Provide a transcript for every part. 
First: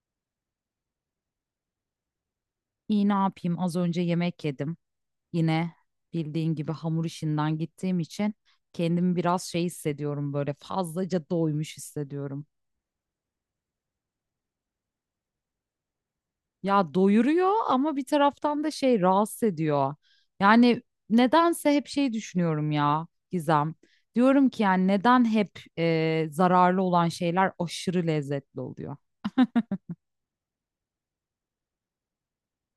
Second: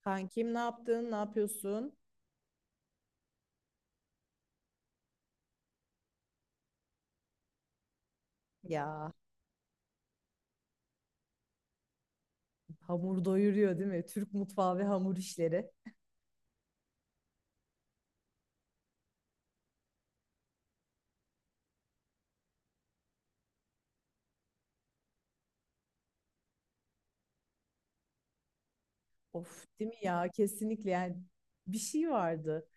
Kankim ne yaptın? Ne yapıyorsun? İyi ne yapayım? Az önce yemek yedim. Yine bildiğin gibi hamur işinden gittiğim için Ya kendimi biraz hissediyorum, böyle fazlaca doymuş hissediyorum. hamur doyuruyor değil mi? Türk mutfağı ve hamur işleri. Ya doyuruyor ama bir taraftan da rahatsız ediyor. Yani nedense hep şey düşünüyorum ya Gizem. Diyorum ki yani neden hep zararlı olan şeyler aşırı lezzetli oluyor? Of değil mi ya? Kesinlikle yani bir şey vardı.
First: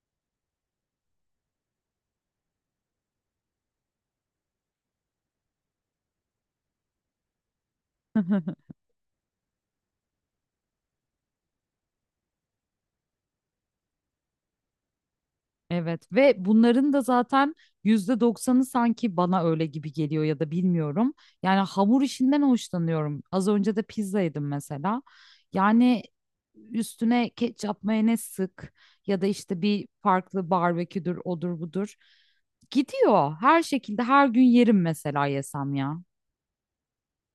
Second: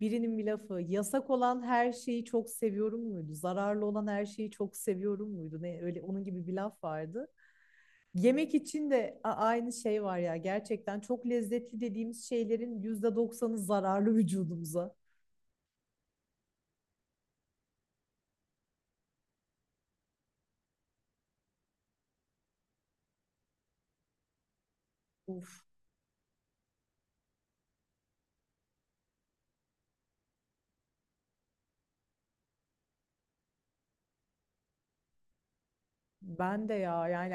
Birinin bir lafı yasak olan her şeyi çok seviyorum muydu? Zararlı olan her şeyi çok seviyorum muydu? Ne öyle onun gibi bir laf vardı. Yemek için de aynı şey var ya. Gerçekten çok lezzetli dediğimiz şeylerin yüzde doksanı zararlı vücudumuza. Evet ve bunların da zaten yüzde doksanı sanki bana öyle gibi geliyor ya da bilmiyorum. Yani hamur işinden hoşlanıyorum. Az önce de pizza yedim mesela. Uf, Yani üstüne ketçap mayonez sık ya da işte bir farklı barbeküdür odur budur. Gidiyor. Her şekilde her gün yerim mesela yesem ya. ben de ya yani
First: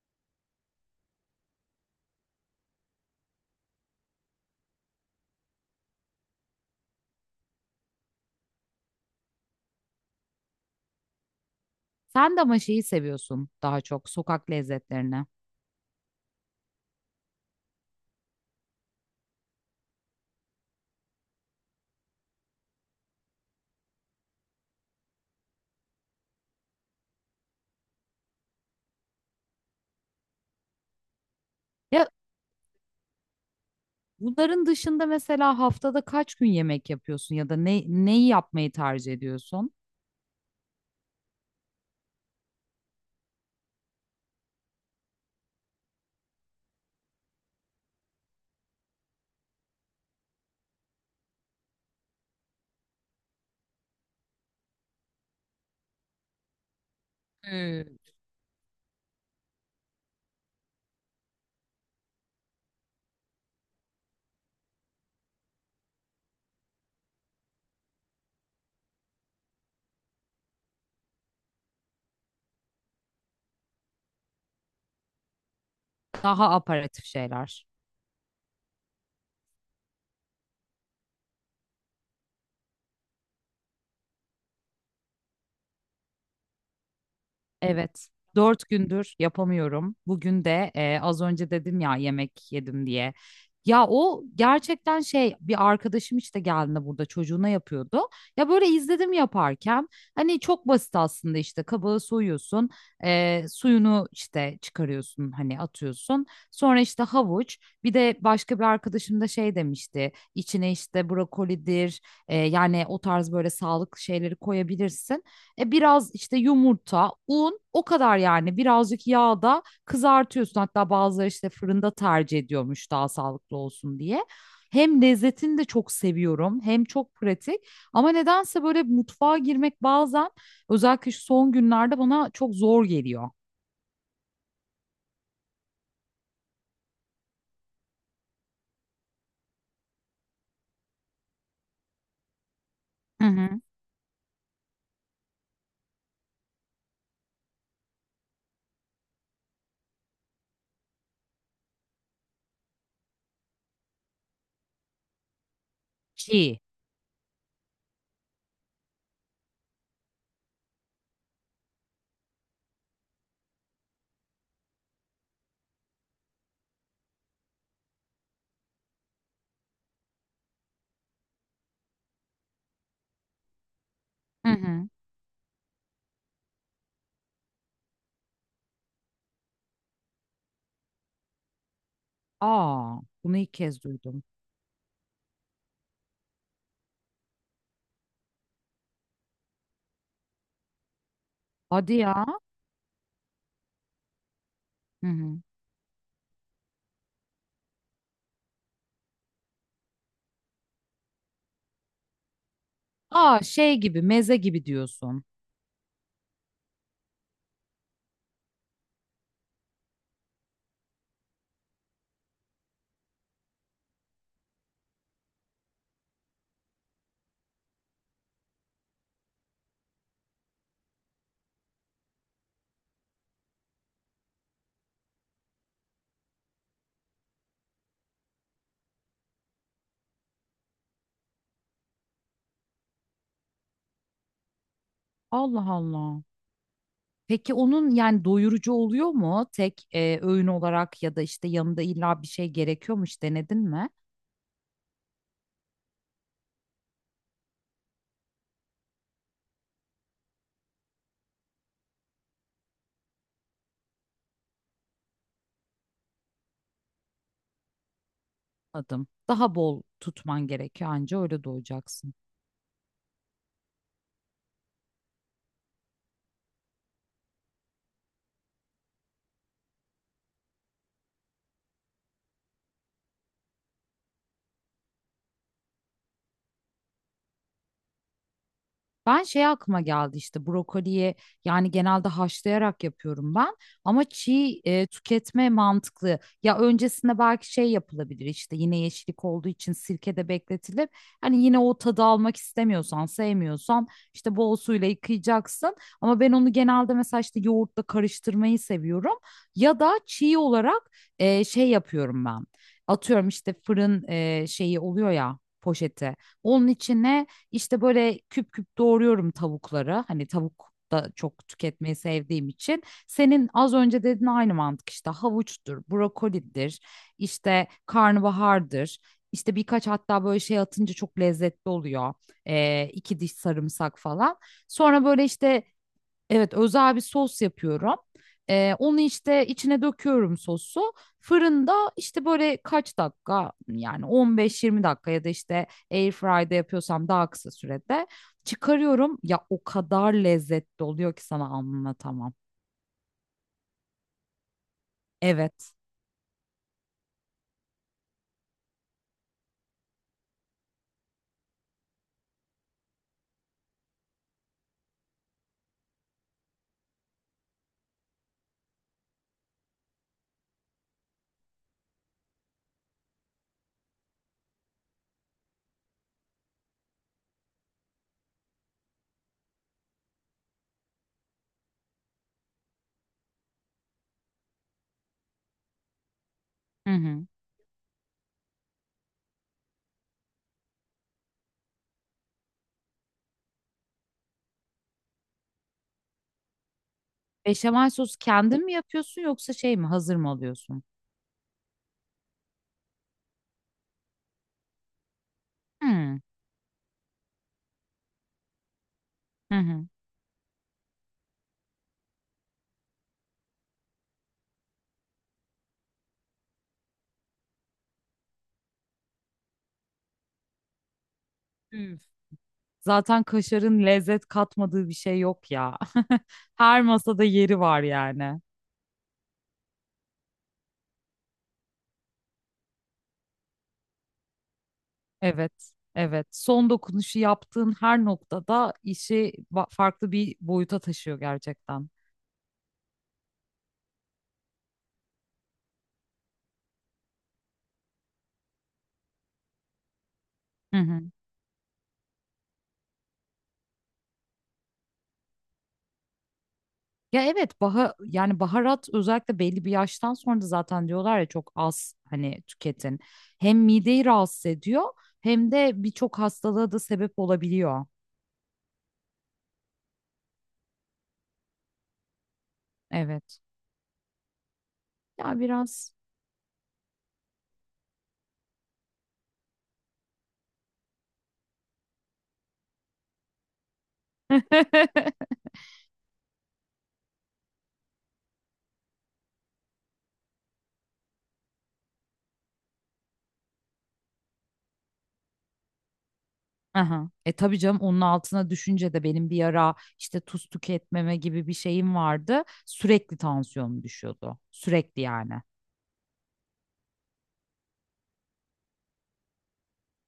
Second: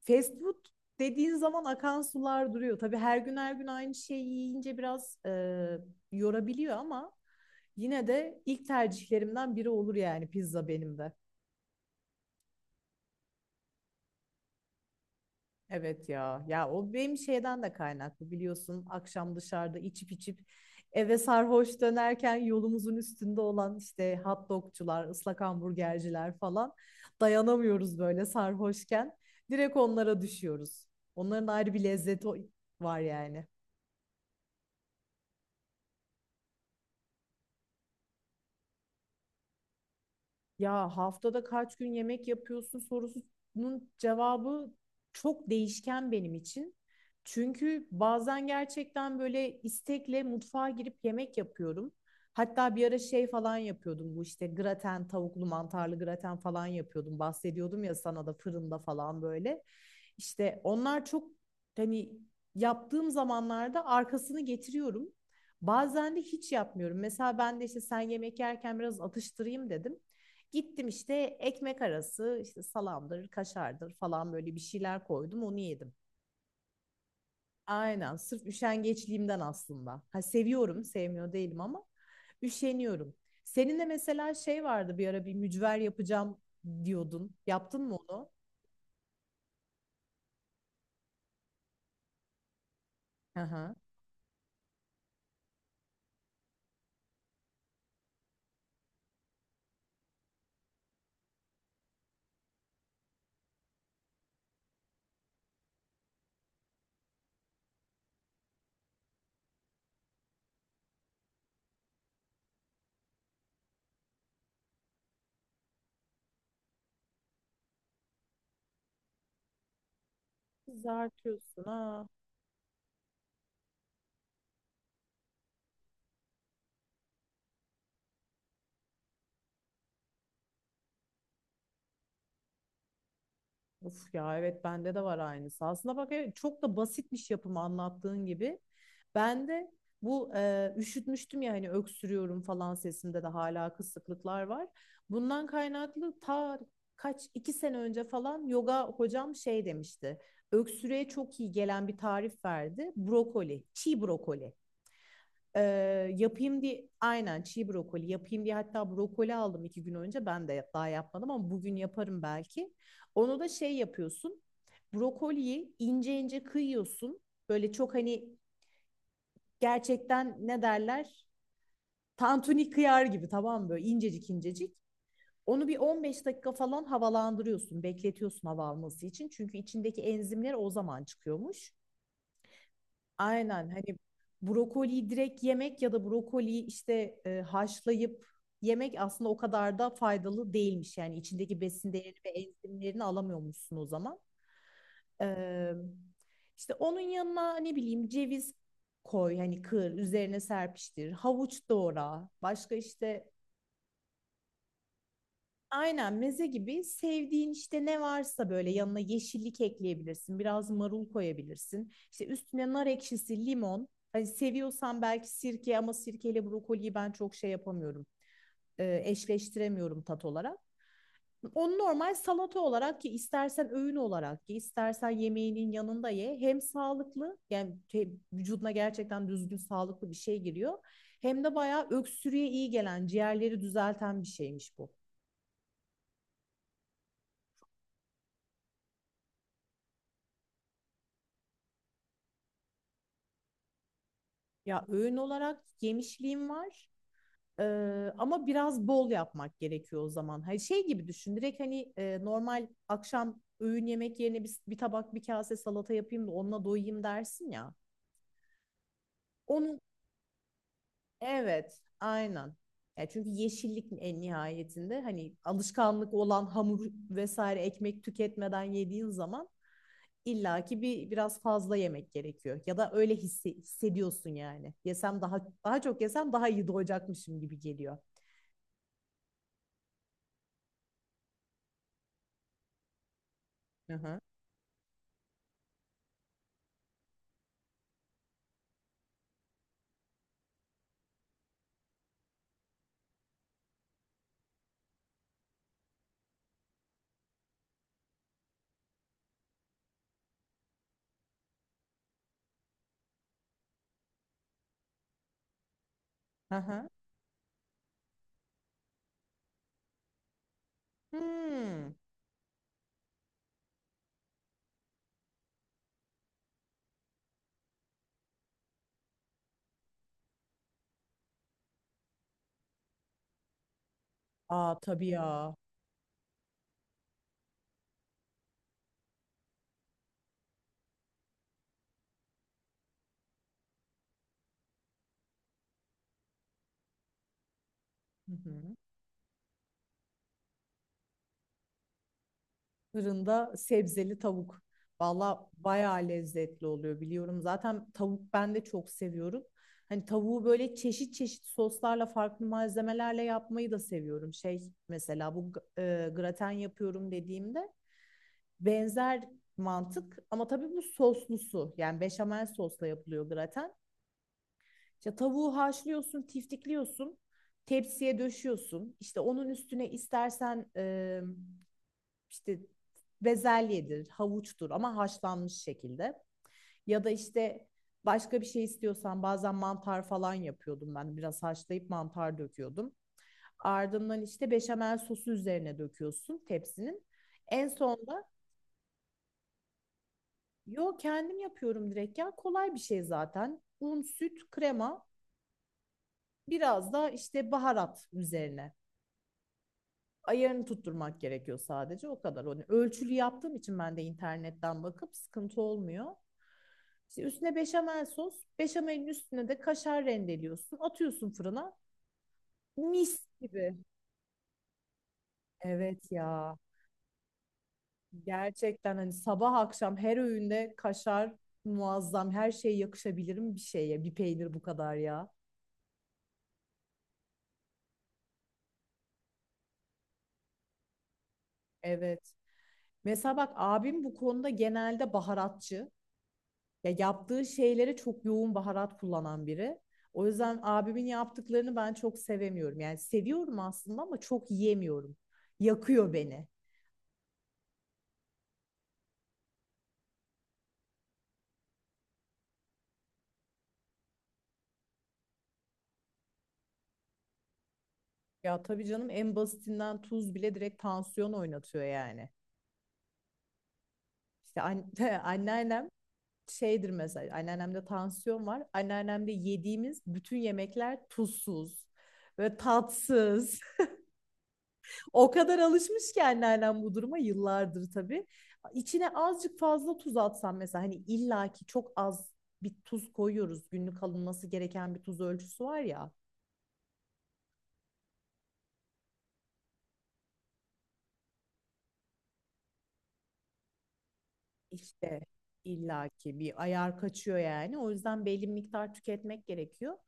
fast food dediğin zaman akan sular duruyor. Tabii her gün her gün aynı şeyi yiyince biraz yorabiliyor ama yine de ilk tercihlerimden biri olur yani pizza benim de. Sen de ama şeyi seviyorsun, daha çok sokak lezzetlerini. Evet ya. Ya o benim şeyden de kaynaklı biliyorsun. Akşam dışarıda içip içip eve sarhoş dönerken yolumuzun üstünde olan işte hot dogcular, ıslak hamburgerciler falan dayanamıyoruz böyle sarhoşken. Direkt onlara düşüyoruz. Onların ayrı bir Ya lezzeti var yani. bunların dışında mesela haftada kaç gün yemek yapıyorsun ya da neyi yapmayı tercih ediyorsun? Ya haftada kaç gün yemek yapıyorsun sorusunun cevabı çok değişken benim için. Çünkü bazen gerçekten böyle istekle mutfağa girip yemek yapıyorum. Hatta bir ara şey falan yapıyordum bu işte graten, tavuklu mantarlı graten falan yapıyordum. Bahsediyordum Hmm. ya sana da fırında falan böyle. İşte onlar çok hani yaptığım zamanlarda arkasını getiriyorum. Bazen de hiç yapmıyorum. Mesela ben de işte sen yemek yerken biraz atıştırayım dedim. Gittim işte ekmek arası işte salamdır, kaşardır falan böyle bir şeyler koydum onu yedim. Daha aparatif şeyler. Aynen sırf üşengeçliğimden aslında. Ha seviyorum, sevmiyor değilim ama üşeniyorum. Senin de mesela şey vardı bir ara bir mücver yapacağım diyordun. Yaptın mı Evet. onu? Dört gündür yapamıyorum. Bugün de az önce dedim ya yemek yedim diye. Hı hı. Ya o gerçekten şey, bir arkadaşım işte geldiğinde burada çocuğuna yapıyordu. Ya böyle izledim yaparken, hani çok basit aslında. İşte kabağı soyuyorsun, suyunu işte çıkarıyorsun, hani atıyorsun. Sonra işte havuç, bir de başka bir arkadaşım da şey demişti, içine işte brokolidir, yani o tarz böyle sağlıklı şeyleri koyabilirsin. Biraz işte yumurta, un, o kadar yani. Birazcık yağda kızartıyorsun. Hatta bazıları işte Kızartıyorsun. fırında Ha. tercih ediyormuş daha sağlıklı olsun diye. Hem lezzetini de çok seviyorum hem çok pratik, ama nedense böyle mutfağa girmek bazen, özellikle şu son günlerde, bana çok zor geliyor. Of ya evet, bende de var aynısı. Aslında bak evet, çok da basitmiş yapımı anlattığın gibi. Ben de bu üşütmüştüm ya hani öksürüyorum falan sesimde Hı de hı. hala kısıklıklar var. Bundan kaynaklı ta kaç iki sene önce falan yoga hocam şey demişti. Öksürüğe çok iyi gelen bir tarif verdi. Brokoli, çiğ brokoli. Ee, Çiğ. yapayım diye aynen çiğ brokoli yapayım diye hatta brokoli aldım iki gün önce ben de daha yapmadım ama bugün yaparım belki. Onu da şey yapıyorsun brokoliyi ince ince kıyıyorsun böyle çok hani gerçekten ne derler tantuni kıyar gibi, tamam mı? Böyle incecik Hı incecik. hı. Onu bir 15 dakika falan havalandırıyorsun bekletiyorsun hava alması için çünkü içindeki enzimler o zaman çıkıyormuş. Aa, bunu ilk Aynen kez hani duydum. brokoliyi direkt yemek ya da brokoliyi işte haşlayıp yemek aslında o kadar da faydalı değilmiş. Yani içindeki besin Hadi değerini ya. ve enzimlerini alamıyormuşsun o zaman. Hı hı. Ee, işte onun yanına ne bileyim ceviz koy hani kır üzerine serpiştir havuç doğra başka işte Aa, şey gibi, meze gibi diyorsun. aynen meze gibi sevdiğin işte ne varsa böyle yanına yeşillik ekleyebilirsin. Biraz marul koyabilirsin. İşte üstüne nar ekşisi, limon. Hani seviyorsan belki sirke ama sirkeyle brokoliyi ben çok şey yapamıyorum. Eşleştiremiyorum tat olarak. Onu normal salata olarak ki istersen öğün olarak ki istersen yemeğinin yanında ye. Hem sağlıklı yani şey, vücuduna gerçekten düzgün sağlıklı bir şey giriyor. Hem de bayağı öksürüğe iyi gelen, ciğerleri düzelten bir şeymiş bu. Allah Allah. Peki onun yani doyurucu oluyor mu tek öğün olarak, ya da işte yanında illa bir şey gerekiyormuş, denedin mi? Ya öğün olarak yemişliğim var. Ee, ama biraz bol yapmak gerekiyor o zaman. Hani şey gibi düşün. Direkt hani normal akşam öğün yemek yerine bir tabak bir kase salata yapayım da onunla doyayım dersin ya. Adım. Daha Onun bol tutman gerekiyor, anca öyle evet, doyacaksın. aynen. Ya çünkü yeşillik en nihayetinde hani alışkanlık olan hamur vesaire ekmek tüketmeden yediğin zaman illaki bir biraz fazla yemek gerekiyor. Ya da öyle hissediyorsun yani. Yesem daha daha çok yesem daha iyi doyacakmışım gibi geliyor. Ben şey, aklıma geldi işte brokoliye, yani genelde haşlayarak yapıyorum ben, ama Aha. çiğ tüketme mantıklı. Ya öncesinde belki şey yapılabilir, işte yine yeşillik olduğu için sirkede bekletilip, hani yine o tadı almak istemiyorsan, sevmiyorsan, işte bol suyla yıkayacaksın. Ama ben onu genelde mesela işte yoğurtla karıştırmayı seviyorum, ya da çiğ olarak şey yapıyorum ben. Atıyorum işte fırın şeyi oluyor ya, poşeti, onun Aha. içine işte böyle küp küp doğruyorum tavukları. Hani tavuk da çok Hmm. tüketmeyi sevdiğim için. Senin az önce dediğin aynı mantık işte: havuçtur, brokolidir, işte karnabahardır. İşte birkaç, hatta böyle şey atınca çok lezzetli oluyor. İki diş sarımsak falan. Aa Sonra tabii böyle ya. işte, evet, özel bir sos yapıyorum. Onu işte içine döküyorum, sosu. Fırında işte böyle kaç dakika, yani 15-20 dakika, ya da işte airfry'de yapıyorsam daha kısa sürede Hı hı. çıkarıyorum. Ya o kadar lezzetli oluyor ki sana anlatamam. Fırında sebzeli tavuk. Valla Evet. bayağı lezzetli oluyor biliyorum. Zaten tavuk ben de çok seviyorum. Hani tavuğu böyle çeşit çeşit soslarla farklı malzemelerle yapmayı da seviyorum. Şey mesela bu graten yapıyorum dediğimde benzer mantık ama tabii bu soslusu yani beşamel sosla yapılıyor graten. İşte tavuğu haşlıyorsun, tiftikliyorsun, tepsiye döşüyorsun. İşte onun üstüne istersen işte bezelyedir, havuçtur ama haşlanmış şekilde. Hı Ya da hı. işte başka bir şey istiyorsan bazen mantar falan yapıyordum ben. Biraz haşlayıp mantar döküyordum. Ardından işte beşamel sosu üzerine döküyorsun tepsinin. En Beşamel sosu sonda kendin mi yapıyorsun, yoksa şey mi hazır mı alıyorsun? yo kendim yapıyorum direkt ya kolay bir şey zaten. Un, süt, krema Hı biraz da işte baharat üzerine. hı. Hı. Ayarını tutturmak gerekiyor sadece o kadar. Hani ölçülü yaptığım için ben de internetten bakıp sıkıntı olmuyor. İşte üstüne beşamel sos, beşamelin üstüne de kaşar rendeliyorsun, atıyorsun fırına. Üf. Zaten Mis gibi. kaşarın lezzet katmadığı bir şey yok ya. Evet ya. Her masada yeri var yani. Gerçekten hani sabah akşam her öğünde kaşar muazzam. Her şeye yakışabilirim bir şeye. Bir peynir bu kadar ya. Evet, evet. Son dokunuşu yaptığın her noktada işi farklı bir boyuta taşıyor gerçekten. Evet. Mesela bak abim bu konuda genelde baharatçı. Ya yaptığı şeylere çok yoğun baharat kullanan biri. O yüzden Hı hı. abimin yaptıklarını ben çok sevemiyorum. Yani seviyorum aslında ama çok yiyemiyorum. Yakıyor beni. Ya evet, yani baharat, özellikle belli bir yaştan sonra da zaten diyorlar ya, çok az hani tüketin. Hem mideyi rahatsız ediyor hem de birçok hastalığa da sebep olabiliyor. Ya tabii canım en basitinden tuz bile direkt tansiyon oynatıyor yani. Evet. İşte Ya anneannem biraz. şeydir mesela, anneannemde tansiyon var. Anneannemde yediğimiz bütün yemekler tuzsuz ve tatsız. O kadar alışmış ki anneannem bu duruma yıllardır tabii. İçine azıcık fazla tuz atsam mesela hani illaki çok az bir tuz koyuyoruz. Günlük alınması gereken bir tuz ölçüsü var ya. Aha. E tabii canım, onun altına düşünce de... Benim bir ara işte tuz tüketmeme gibi bir şeyim vardı. Sürekli tansiyonum düşüyordu. Sürekli İşte yani. illaki bir ayar kaçıyor yani. O yüzden belli bir miktar tüketmek gerekiyor.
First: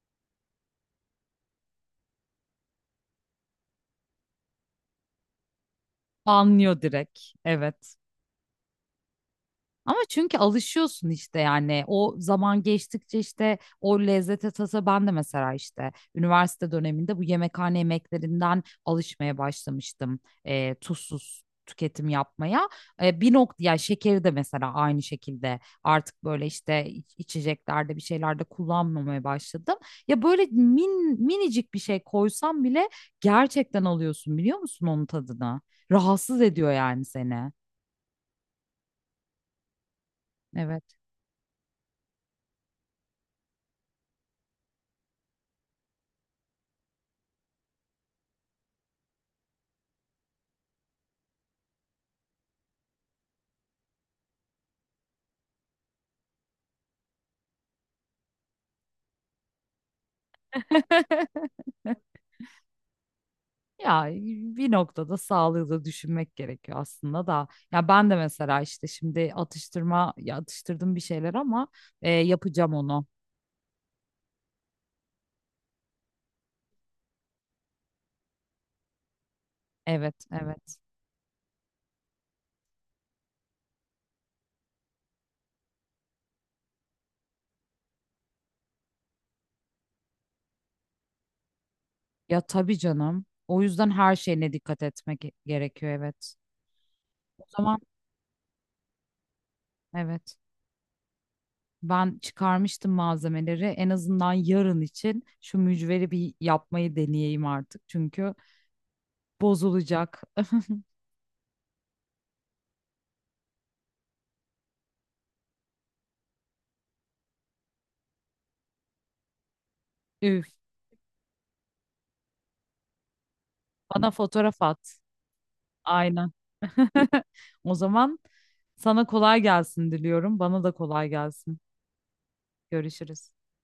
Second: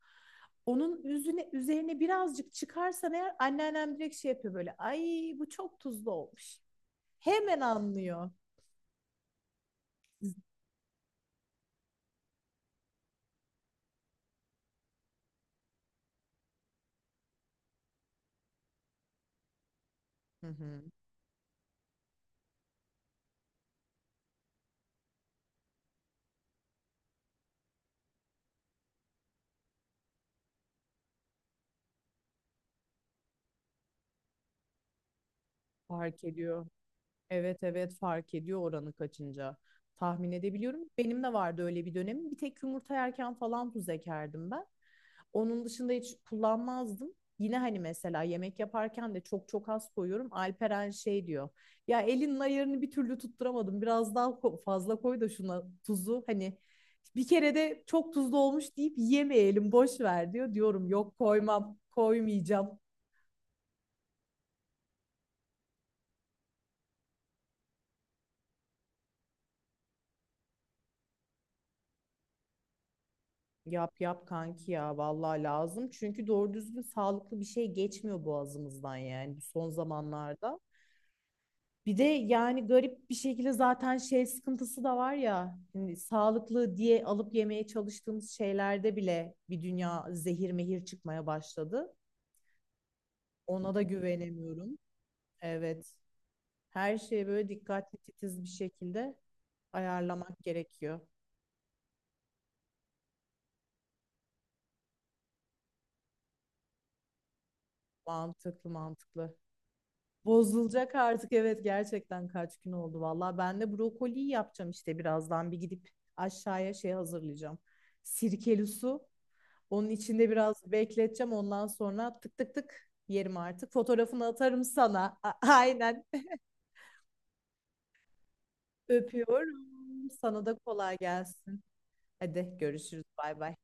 Onun üzerine birazcık çıkarsan eğer anneannem direkt şey yapıyor böyle. Ay bu çok tuzlu olmuş. Anlıyor direkt. Hemen Evet. anlıyor. Ama çünkü alışıyorsun işte, yani o zaman geçtikçe işte o lezzete, tasa. Ben de mesela işte üniversite döneminde bu yemekhane yemeklerinden alışmaya başlamıştım Hı hı. tuzsuz tüketim yapmaya. Bir nokta ya, şekeri de mesela aynı şekilde artık böyle işte içeceklerde, bir şeylerde kullanmamaya başladım. Ya böyle minicik bir şey koysam bile gerçekten alıyorsun, biliyor musun, onun tadını? Fark Rahatsız ediyor. ediyor yani seni. Evet evet fark ediyor oranı kaçınca. Tahmin edebiliyorum. Evet. Benim de vardı öyle bir dönemim. Bir tek yumurta yerken falan tuz ekerdim ben. Onun dışında hiç kullanmazdım. Yine hani mesela yemek yaparken de çok çok az koyuyorum. Alperen şey diyor. Ya elinin ayarını bir türlü tutturamadım. Biraz daha fazla koy da şuna tuzu. Hani bir kere de çok tuzlu olmuş deyip yemeyelim boş ver diyor. Diyorum yok koymam koymayacağım. Ya bir noktada sağlığı da düşünmek gerekiyor aslında da. Ya ben de mesela işte şimdi atıştırma ya atıştırdım bir şeyler ama yapacağım onu. Yap yap kanki ya vallahi lazım. Çünkü doğru düzgün sağlıklı bir şey geçmiyor boğazımızdan yani bu son Evet, zamanlarda. evet. Bir de yani garip bir şekilde zaten şey sıkıntısı da var ya. Hani sağlıklı diye alıp yemeye çalıştığımız şeylerde bile bir dünya zehir mehir çıkmaya başladı. Ya tabii canım. O Ona da yüzden her şeyine güvenemiyorum. dikkat etmek gerekiyor, Evet. evet. Her şeye O böyle zaman dikkatli titiz bir şekilde evet. ayarlamak gerekiyor. Ben çıkarmıştım malzemeleri. En azından yarın için şu mücveri bir yapmayı deneyeyim artık. Çünkü Mantıklı mantıklı. bozulacak. Bozulacak artık evet gerçekten kaç gün oldu valla. Ben de brokoliyi yapacağım işte birazdan bir gidip aşağıya şey hazırlayacağım. Sirkeli su. Onun içinde Üf. biraz bekleteceğim ondan sonra tık tık tık yerim artık. Bana Fotoğrafını fotoğraf atarım at. sana. Aynen Aynen. O zaman sana kolay öpüyorum. gelsin diliyorum. Sana da Bana da kolay kolay gelsin. gelsin. Hadi görüşürüz Görüşürüz. bay bay.